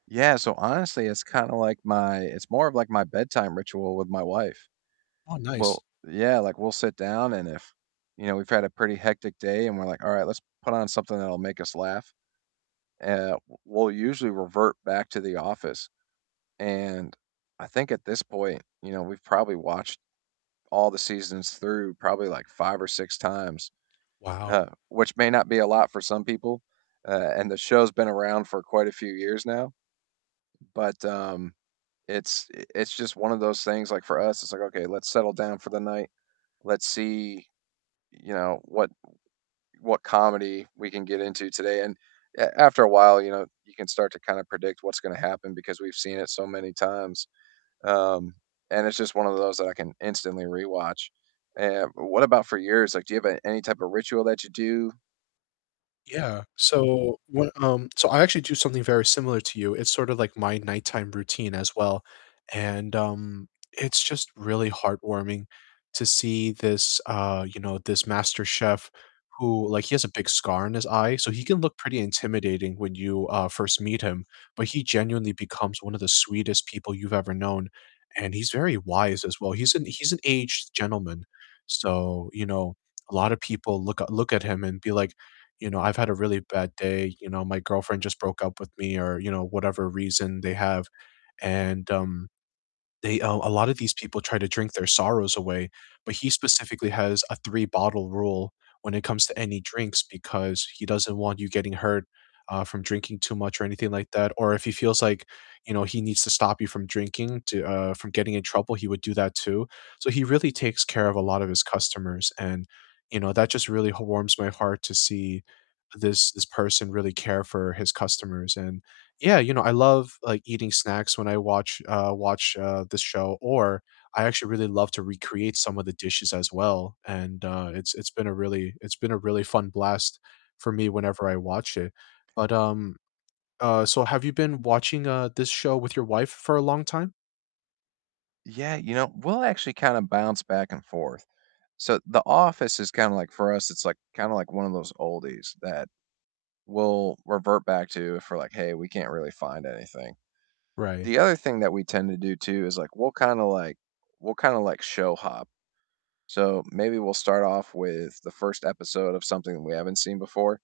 Yeah, so honestly, it's kinda like my It's more of like my bedtime ritual with my wife. Oh, nice. Well, yeah, like we'll sit down and if, you know, we've had a pretty hectic day and we're like, "All right, let's put on something that'll make us laugh," e uh, w we'll usually revert back to The Office, and I think at this point, you know, we've probably watched all the seasons through probably like 5 or 6 times, Wow. uh, which may not be a lot for some people. Uh, and the show's been around for quite a few years now. But, um, it's i it's just one of those things, like for us, it's like, "Okay, let's settle down for the night. Let's see you know, what what comedy we can get into today." And a after a while, you know, you can start to kinda predict what's gonna happen because we've seen it so many times. Um, and it's just one of those that I can instantly rewatch. Eh, what about for yours? Like, do you have a any type of ritual that you do? Yeah, so when, um So I actually do something very similar to you. It's sort of like my nighttime routine as well. And, um, it's just really heartwarming to see this, uh, you know, this master chef who like, he has a big scar on his eye, so he can look pretty intimidating when you, uh, first meet him. But he genuinely becomes one of the sweetest people you've ever known, and he's very wise as well. He's an he's an aged gentleman. So, you know, a lotta people look a look at him and be like, you know, "I've had a really bad day," you know, "My girlfriend just broke up with me," or, you know, whatever reason they have. And, um, they, uh A lot of these people try to drink their sorrows away. But he specifically has a three-bottle rule when it comes to any drinks, because he doesn't want you getting hurt, uh, from drinking too much or anything like that. Or if he feels like, you know, he needs to stop you from drinking to, uh, from getting in trouble, he would do that too. So he really takes care of a lot of his customers and, you know, that just really h warms my heart to see this this person really care for his customers. And yeah, you know, I love, like, eating snacks when I watch, uh, watch, uh, this show, or I actually really love to recreate some of the dishes as well. And, uh, it's it's been a really it's been a really fun blast for me whenever I watch it. But, um, uh, so have you been watching, uh, this show with your wife for a long time? Yeah. You know, we'll actually kinda bounce back and forth. So, The Office is kinda like for us, it's like kinda like one of those oldies that we'll revert back to if we're like, "Hey, we can't really find anything." Right. The other thing that we tend to do too is like we'll kinda like we'll kinda like show hop. So maybe we'll start off with the 1st episode of something that we haven't seen before